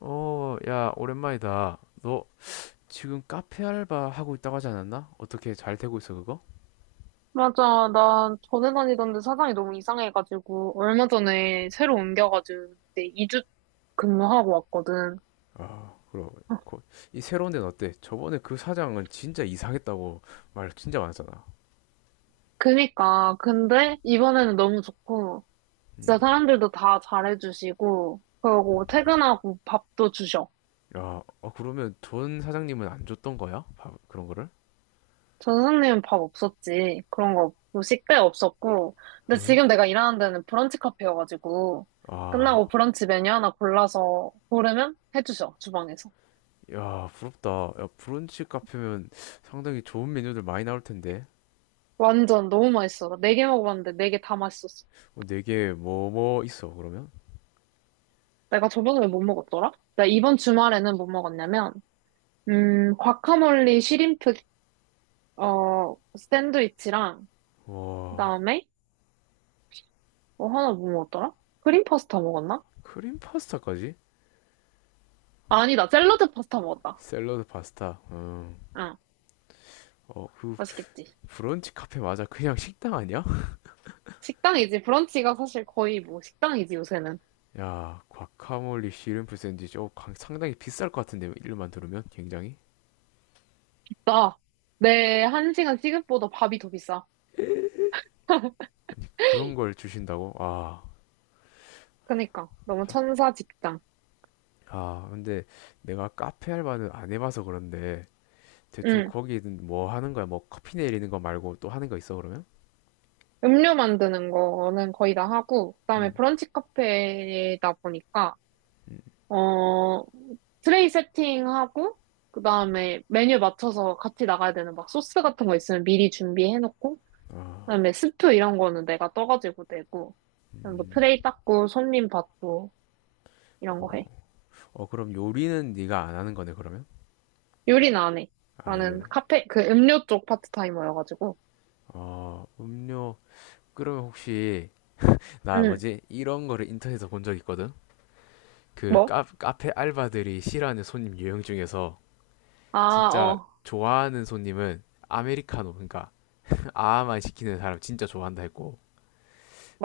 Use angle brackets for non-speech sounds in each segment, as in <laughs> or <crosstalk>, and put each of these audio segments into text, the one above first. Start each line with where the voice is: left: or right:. left: 어, 야, 오랜만이다. 너 지금 카페 알바 하고 있다고 하지 않았나? 어떻게 잘 되고 있어, 그거?
right: 맞아. 나 전에 다니던데 사장이 너무 이상해가지고, 얼마 전에 새로 옮겨가지고, 이제 2주 근무하고 왔거든.
left: 아, 그럼. 거- 이 새로운 데는 어때? 저번에 그 사장은 진짜 이상했다고 말 진짜 많았잖아.
right: 그니까. 근데 이번에는 너무 좋고,
left: 음.
right: 진짜 사람들도 다 잘해주시고, 그러고 퇴근하고 밥도 주셔.
left: 야, 어, 그러면 전 사장님은 안 줬던 거야? 밥, 그런 거를?
right: 전 선생님은 밥 없었지. 그런 거 없고, 식대 없었고. 근데
left: 응?
right: 지금 내가 일하는 데는 브런치 카페여가지고,
left: 아,
right: 끝나고 브런치 메뉴 하나 골라서 고르면 해주셔, 주방에서.
left: 야, 부럽다. 야, 브런치 카페면 상당히 좋은 메뉴들 많이 나올 텐데.
right: 완전 너무 맛있어. 나 네 개 먹어봤는데 네 개 다 맛있었어.
left: 어, 네개 뭐 있어, 그러면?
right: 내가 저번에 왜 못 먹었더라? 나 이번 주말에는 뭐 먹었냐면, 과카몰리 시림프, 어, 샌드위치랑, 그
left: 와,
right: 다음에, 뭐 하나 뭐 먹었더라? 크림 파스타 먹었나?
left: 크림 파스타까지?
right: 아니다, 샐러드 파스타 먹었다.
left: 샐러드 파스타. 음.
right: 응,
left: 어, 그
right: 맛있겠지.
left: 브런치 카페 맞아? 그냥 식당 아니야?
right: 식당이지. 브런치가 사실 거의 뭐 식당이지, 요새는.
left: <laughs> 야, 과카몰리 씨름프 샌드위치. 어, 상당히 비쌀 것 같은데 이름만 들으면 굉장히
right: 나, 내 한 시간 시급보다 밥이 더 비싸. <laughs>
left: 그런 걸 주신다고? 아,
right: 그니까 너무 천사 직장.
left: 아, 근데 내가 카페 알바는 안 해봐서 그런데 대충
right: 응.
left: 거기는 뭐 하는 거야? 뭐 커피 내리는 거 말고 또 하는 거 있어 그러면?
right: 음료 만드는 거는 거의 다 하고 그다음에
left: 음,
right: 브런치 카페다 보니까 어, 트레이 세팅하고, 그 다음에 메뉴 맞춰서 같이 나가야 되는 막 소스 같은 거 있으면 미리 준비해놓고, 그다음에 스프 이런 거는 내가 떠가지고 내고, 그다음에 뭐 트레이 닦고, 손님 받고, 이런 거 해.
left: 어, 어 그럼 요리는 네가 안 하는 거네 그러면?
right: 요리는 안 해.
left: 아,
right: 나는
left: 요리.
right: 카페, 그 음료 쪽 파트타이머여가지고.
left: 어, 음료. 그러면 혹시 나
right: 응,
left: 뭐지? 이런 거를 인터넷에서 본 적 있거든? 그
right: 뭐?
left: 카페 알바들이 싫어하는 손님 유형 중에서
right: 아,
left: 진짜 좋아하는 손님은 아메리카노 그러니까 <laughs> 아만 아 시키는 사람 진짜 좋아한다 했고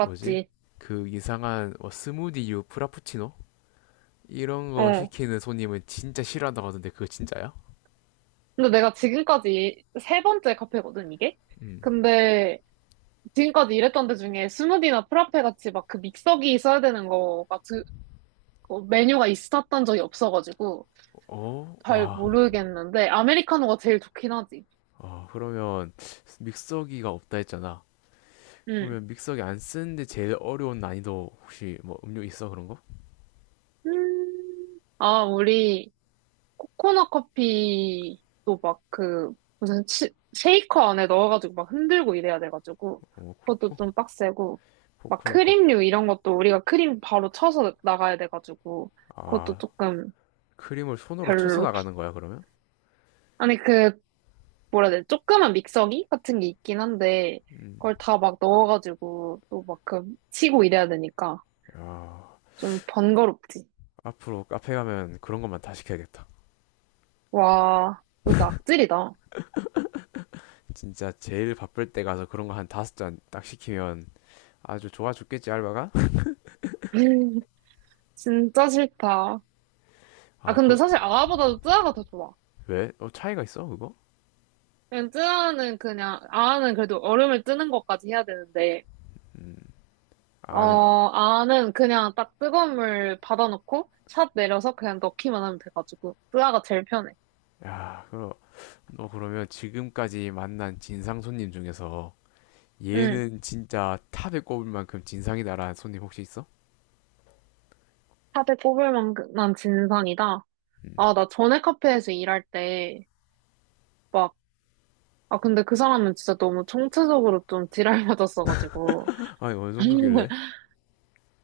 left: 뭐지 그 이상한 뭐 스무디유 프라푸치노 이런 거
right: 어.
left: 시키는 손님은 진짜 싫어한다고 하던데 그거 진짜야?
right: 근데 내가 지금까지 세 번째 카페거든, 이게?
left: 음.
right: 근데 지금까지 일했던 데 중에 스무디나 프라페 같이 막 그 믹서기 써야 되는 거가 메뉴가 있었던 적이 없어가지고
left: 어?
right: 잘
left: 와.
right: 모르겠는데 아메리카노가 제일 좋긴 하지.
left: 어, 그러면 믹서기가 없다 했잖아.
right: 응.
left: 그러면 믹서기 안 쓰는데 제일 어려운 난이도 혹시 뭐 음료 있어 그런 거?
right: 음. 아, 우리 코코넛 커피도 막 그 무슨 쉐이커 안에 넣어가지고 막 흔들고 이래야 돼가지고
left: 어,
right: 그것도
left: 코코?
right: 좀 빡세고 막
left: 코코넛 커피.
right: 크림류 이런 것도 우리가 크림 바로 쳐서 나가야 돼가지고 그것도
left: 아,
right: 조금
left: 크림을 손으로 쳐서
right: 별로.
left: 나가는 거야, 그러면?
right: 아니, 그, 뭐라 해야 돼? 조그만 믹서기 같은 게 있긴 한데,
left: 음.
right: 그걸 다 막 넣어가지고, 또 막 그, 치고 이래야 되니까,
left: 야,
right: 좀 번거롭지.
left: 앞으로 카페 가면 그런 것만 다 시켜야겠다.
right: 와, 너 진짜 악질이다.
left: 진짜 제일 바쁠 때 가서 그런 거 한 다섯 잔 딱 시키면 아주 좋아 죽겠지, 알바가? <laughs>
right: <laughs> 진짜 싫다. 아,
left: 아,
right: 근데
left: 그,
right: 사실 아아보다도 뜨아가 더 좋아.
left: 왜? 어, 차이가 있어, 그거?
right: 그냥 뜨아는 그냥, 아아는 그래도 얼음을 뜨는 것까지 해야 되는데, 어,
left: 아, 네.
right: 아아는 그냥 딱 뜨거운 물 받아놓고, 샷 내려서 그냥 넣기만 하면 돼가지고, 뜨아가 제일 편해.
left: 야, 그럼, 너 그러면 지금까지 만난 진상 손님 중에서
right: 응.
left: 얘는 진짜 탑에 꼽을 만큼 진상이다라는 손님 혹시 있어?
right: 샷에 꼽을 만한 진상이다.
left: 음.
right: 아, 나 전에 카페에서 일할 때, 막, 아, 근데 그 사람은 진짜 너무 총체적으로 좀 지랄맞았어가지고.
left: 아니, 어느 정도길래?
right: <laughs>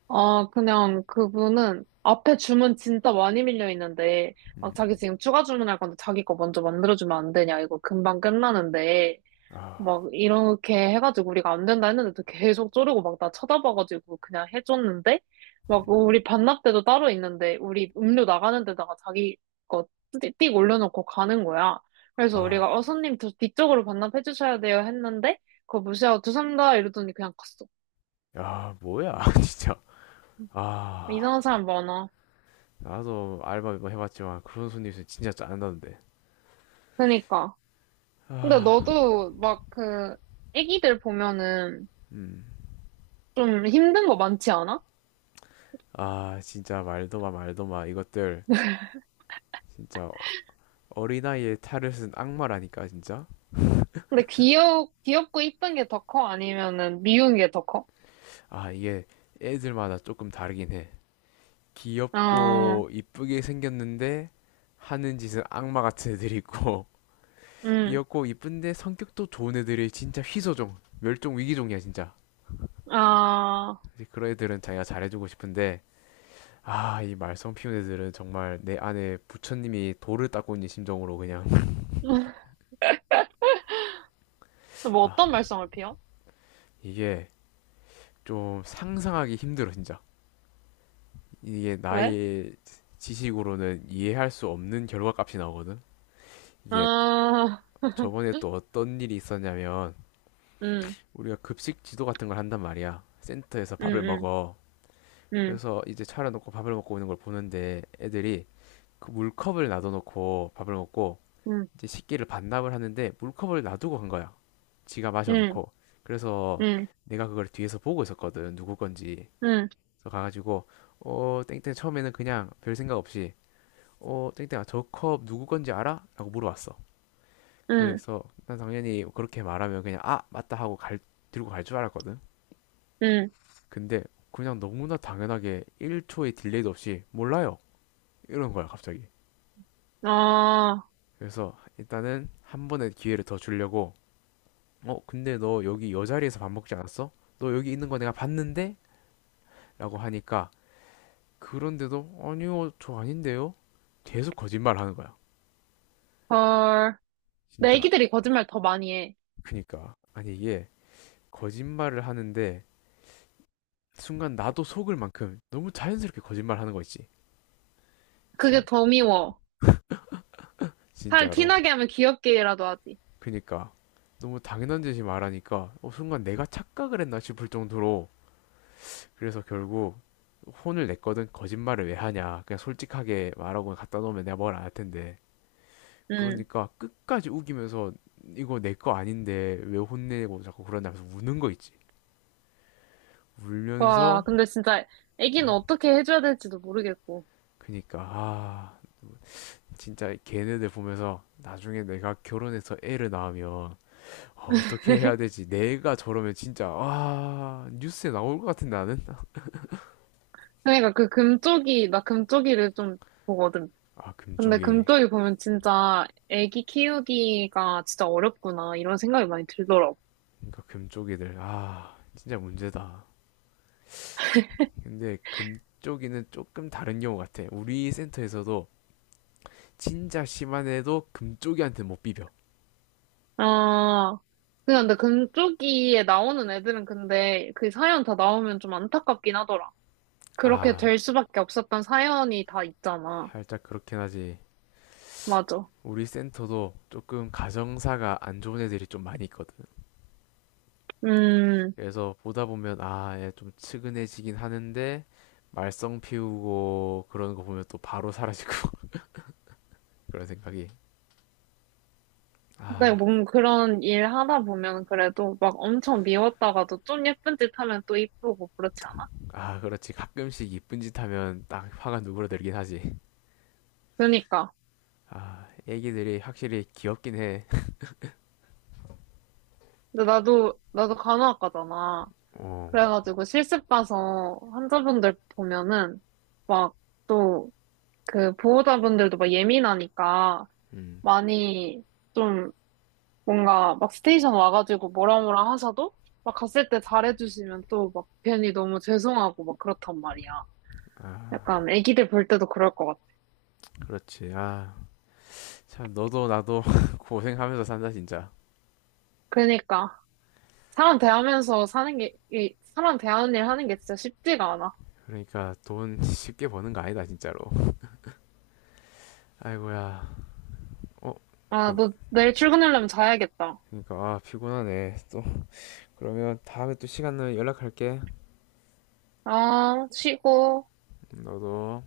right: 아, 그냥 그분은 앞에 주문 진짜 많이 밀려 있는데,
left: 음.
right: 막 자기 지금 추가 주문할 건데 자기 거 먼저 만들어주면 안 되냐. 이거 금방 끝나는데.
left: 아,
right: 막 이렇게 해가지고 우리가 안 된다 했는데도 계속 쪼르고 막 나 쳐다봐가지고 그냥 해줬는데 막 우리 반납대도 따로 있는데 우리 음료 나가는 데다가 자기 거 띡 올려놓고 가는 거야. 그래서 우리가
left: 아,
right: 손님 저 뒤쪽으로 반납해 주셔야 돼요 했는데 그거 무시하고 죄송합니다 이러더니 그냥 갔어.
left: 야, 뭐야, <laughs> 진짜.
right: 이상한
left: 아.
right: 사람 많아.
left: 나도 알바 뭐 해봤지만 그런 손님 있으면 진짜 짜증나는데.
right: 그니까. 근데
left: 아,
right: 너도 막 그 애기들 보면은
left: 음.
right: 좀 힘든 거 많지 않아?
left: 아, 진짜 말도 마, 말도 마. 이것들 진짜 어린아이의 탈을 쓴 악마라니까, 진짜.
right: 근데 귀엽고 이쁜 게 더 커? 아니면은 미운 게 더 커?
left: 아, 이게 애들마다 조금 다르긴 해.
right: 어,
left: 귀엽고 이쁘게 생겼는데 하는 짓은 악마 같은 애들이 있고 <laughs>
right: 음,
left: 귀엽고 이쁜데 성격도 좋은 애들이 진짜 희소종, 멸종 위기종이야, 진짜.
right: 아,
left: 그런 애들은 자기가 잘해주고 싶은데 아, 이 말썽 피운 애들은 정말 내 안에 부처님이 돌을 닦고 있는 심정으로 그냥 <laughs>
right: <laughs> 뭐
left: 아,
right: 어떤 말썽을 피워?
left: 이게 좀 상상하기 힘들어 진짜. 이게
right: 왜?
left: 나의 지식으로는 이해할 수 없는 결과값이 나오거든. 이게
right: 아,
left: 저번에
right: <laughs>
left: 또 어떤 일이 있었냐면
right: 음,
left: 우리가 급식 지도 같은 걸 한단 말이야. 센터에서 밥을
right: 음,
left: 먹어.
right: 음,
left: 그래서 이제 차려놓고 밥을 먹고 오는 걸 보는데 애들이 그 물컵을 놔둬놓고 밥을 먹고
right: 음,
left: 이제 식기를 반납을 하는데 물컵을 놔두고 간 거야. 지가
right: 음,
left: 마셔놓고. 그래서
right: 음,
left: 내가 그걸 뒤에서 보고 있었거든. 누구 건지.
right: 음, 음,
left: 그래서 가가지고 어 땡땡 처음에는 그냥 별 생각 없이 어 땡땡아 저 컵 누구 건지 알아? 라고 물어봤어.
right: 음,
left: 그래서 난 당연히 그렇게 말하면 그냥 아 맞다 하고 갈 들고 갈 줄 알았거든.
right: 음,
left: 근데 그냥 너무나 당연하게 1초의 딜레이도 없이 몰라요. 이런 거야 갑자기.
right: 아,
left: 그래서 일단은 한 번의 기회를 더 주려고 어, 근데 너 여기 여 자리에서 밥 먹지 않았어? 너 여기 있는 거 내가 봤는데? 라고 하니까 그런데도 아니요, 저 아닌데요? 계속 거짓말 하는 거야.
right: 헐. 내
left: 진짜.
right: 애기들이 거짓말 더 많이 해.
left: 그니까. 아니 이게 거짓말을 하는데 순간 나도 속을 만큼 너무 자연스럽게 거짓말 하는 거 있지.
right: 그게
left: 진,
right: 더 미워. 살
left: 진짜로.
right: 티나게 하면 귀엽게라도 하지.
left: 그니까. 너무 당연한 듯이 말하니까 어, 순간 내가 착각을 했나 싶을 정도로 그래서 결국 혼을 냈거든. 거짓말을 왜 하냐. 그냥 솔직하게 말하고 갖다 놓으면 내가 뭘 안 할 텐데.
right: 음.
left: 그러니까 끝까지 우기면서 이거 내 거 아닌데 왜 혼내고 자꾸 그러냐면서 우는 거 있지.
right: 와,
left: 울면서
right: 근데 진짜 애기는
left: 어
right: 어떻게 해줘야 될지도 모르겠고.
left: 그니까 아 진짜 걔네들 보면서 나중에 내가 결혼해서 애를 낳으면 어떻게 해야
right: <laughs>
left: 되지? 내가 저러면 진짜 아 뉴스에 나올 것 같은데 나는
right: 그러니까 나 금쪽이를 좀 보거든.
left: 아
right: 근데
left: 금쪽이
right: 금쪽이 보면 진짜 애기 키우기가 진짜 어렵구나 이런 생각이 많이 들더라고.
left: 그러니까 금쪽이들 아 진짜 문제다. 근데 금쪽이는 조금 다른 경우 같아. 우리 센터에서도 진짜 심한 애도 금쪽이한테 못 비벼.
right: 아, 그냥 근데 금쪽이에 나오는 애들은 근데 그 사연 다 나오면 좀 안타깝긴 하더라. 그렇게
left: 아
right: 될 수밖에 없었던 사연이 다 있잖아.
left: 살짝 그렇긴 하지.
right: 맞아.
left: 우리 센터도 조금 가정사가 안 좋은 애들이 좀 많이 있거든.
right: 음.
left: 그래서 보다 보면 아, 얘 좀 측은해지긴 하는데 말썽 피우고 그러는 거 보면 또 바로 사라지고 <laughs> 그런 생각이.
right: 근데
left: 아,
right: 뭔 그런 일 하다 보면 그래도 막 엄청 미웠다가도 좀 예쁜 짓 하면 또 이쁘고 그렇지 않아?
left: 아, 그렇지. 가끔씩 이쁜 짓 하면 딱 화가 누그러들긴 하지.
right: 그러니까.
left: 아, 애기들이 확실히 귀엽긴 해. <laughs>
right: 근데 나도 간호학과잖아.
left: 어,
right: 그래가지고 실습 가서 환자분들 보면은 막 또 그 보호자분들도 막 예민하니까
left: 음,
right: 많이 좀 뭔가 막 스테이션 와가지고 뭐라 뭐라 하셔도 막 갔을 때 잘해주시면 또 막 괜히 너무 죄송하고 막 그렇단 말이야.
left: 아,
right: 약간 애기들 볼 때도 그럴 것 같아.
left: 그렇지. 아, 참 너도 나도 <laughs> 고생하면서 산다 진짜.
right: 그러니까 사람 대하면서 사는 게, 이 사람 대하는 일 하는 게 진짜 쉽지가 않아.
left: 그러니까 돈 쉽게 버는 거 아니다 진짜로. 아이고야. 어,
right: 아,
left: 잠깐.
right: 너 내일 출근하려면 자야겠다.
left: 그러니까 아, 피곤하네. 또 그러면 다음에 또 시간 나면 연락할게.
right: 아, 쉬고.
left: 너도.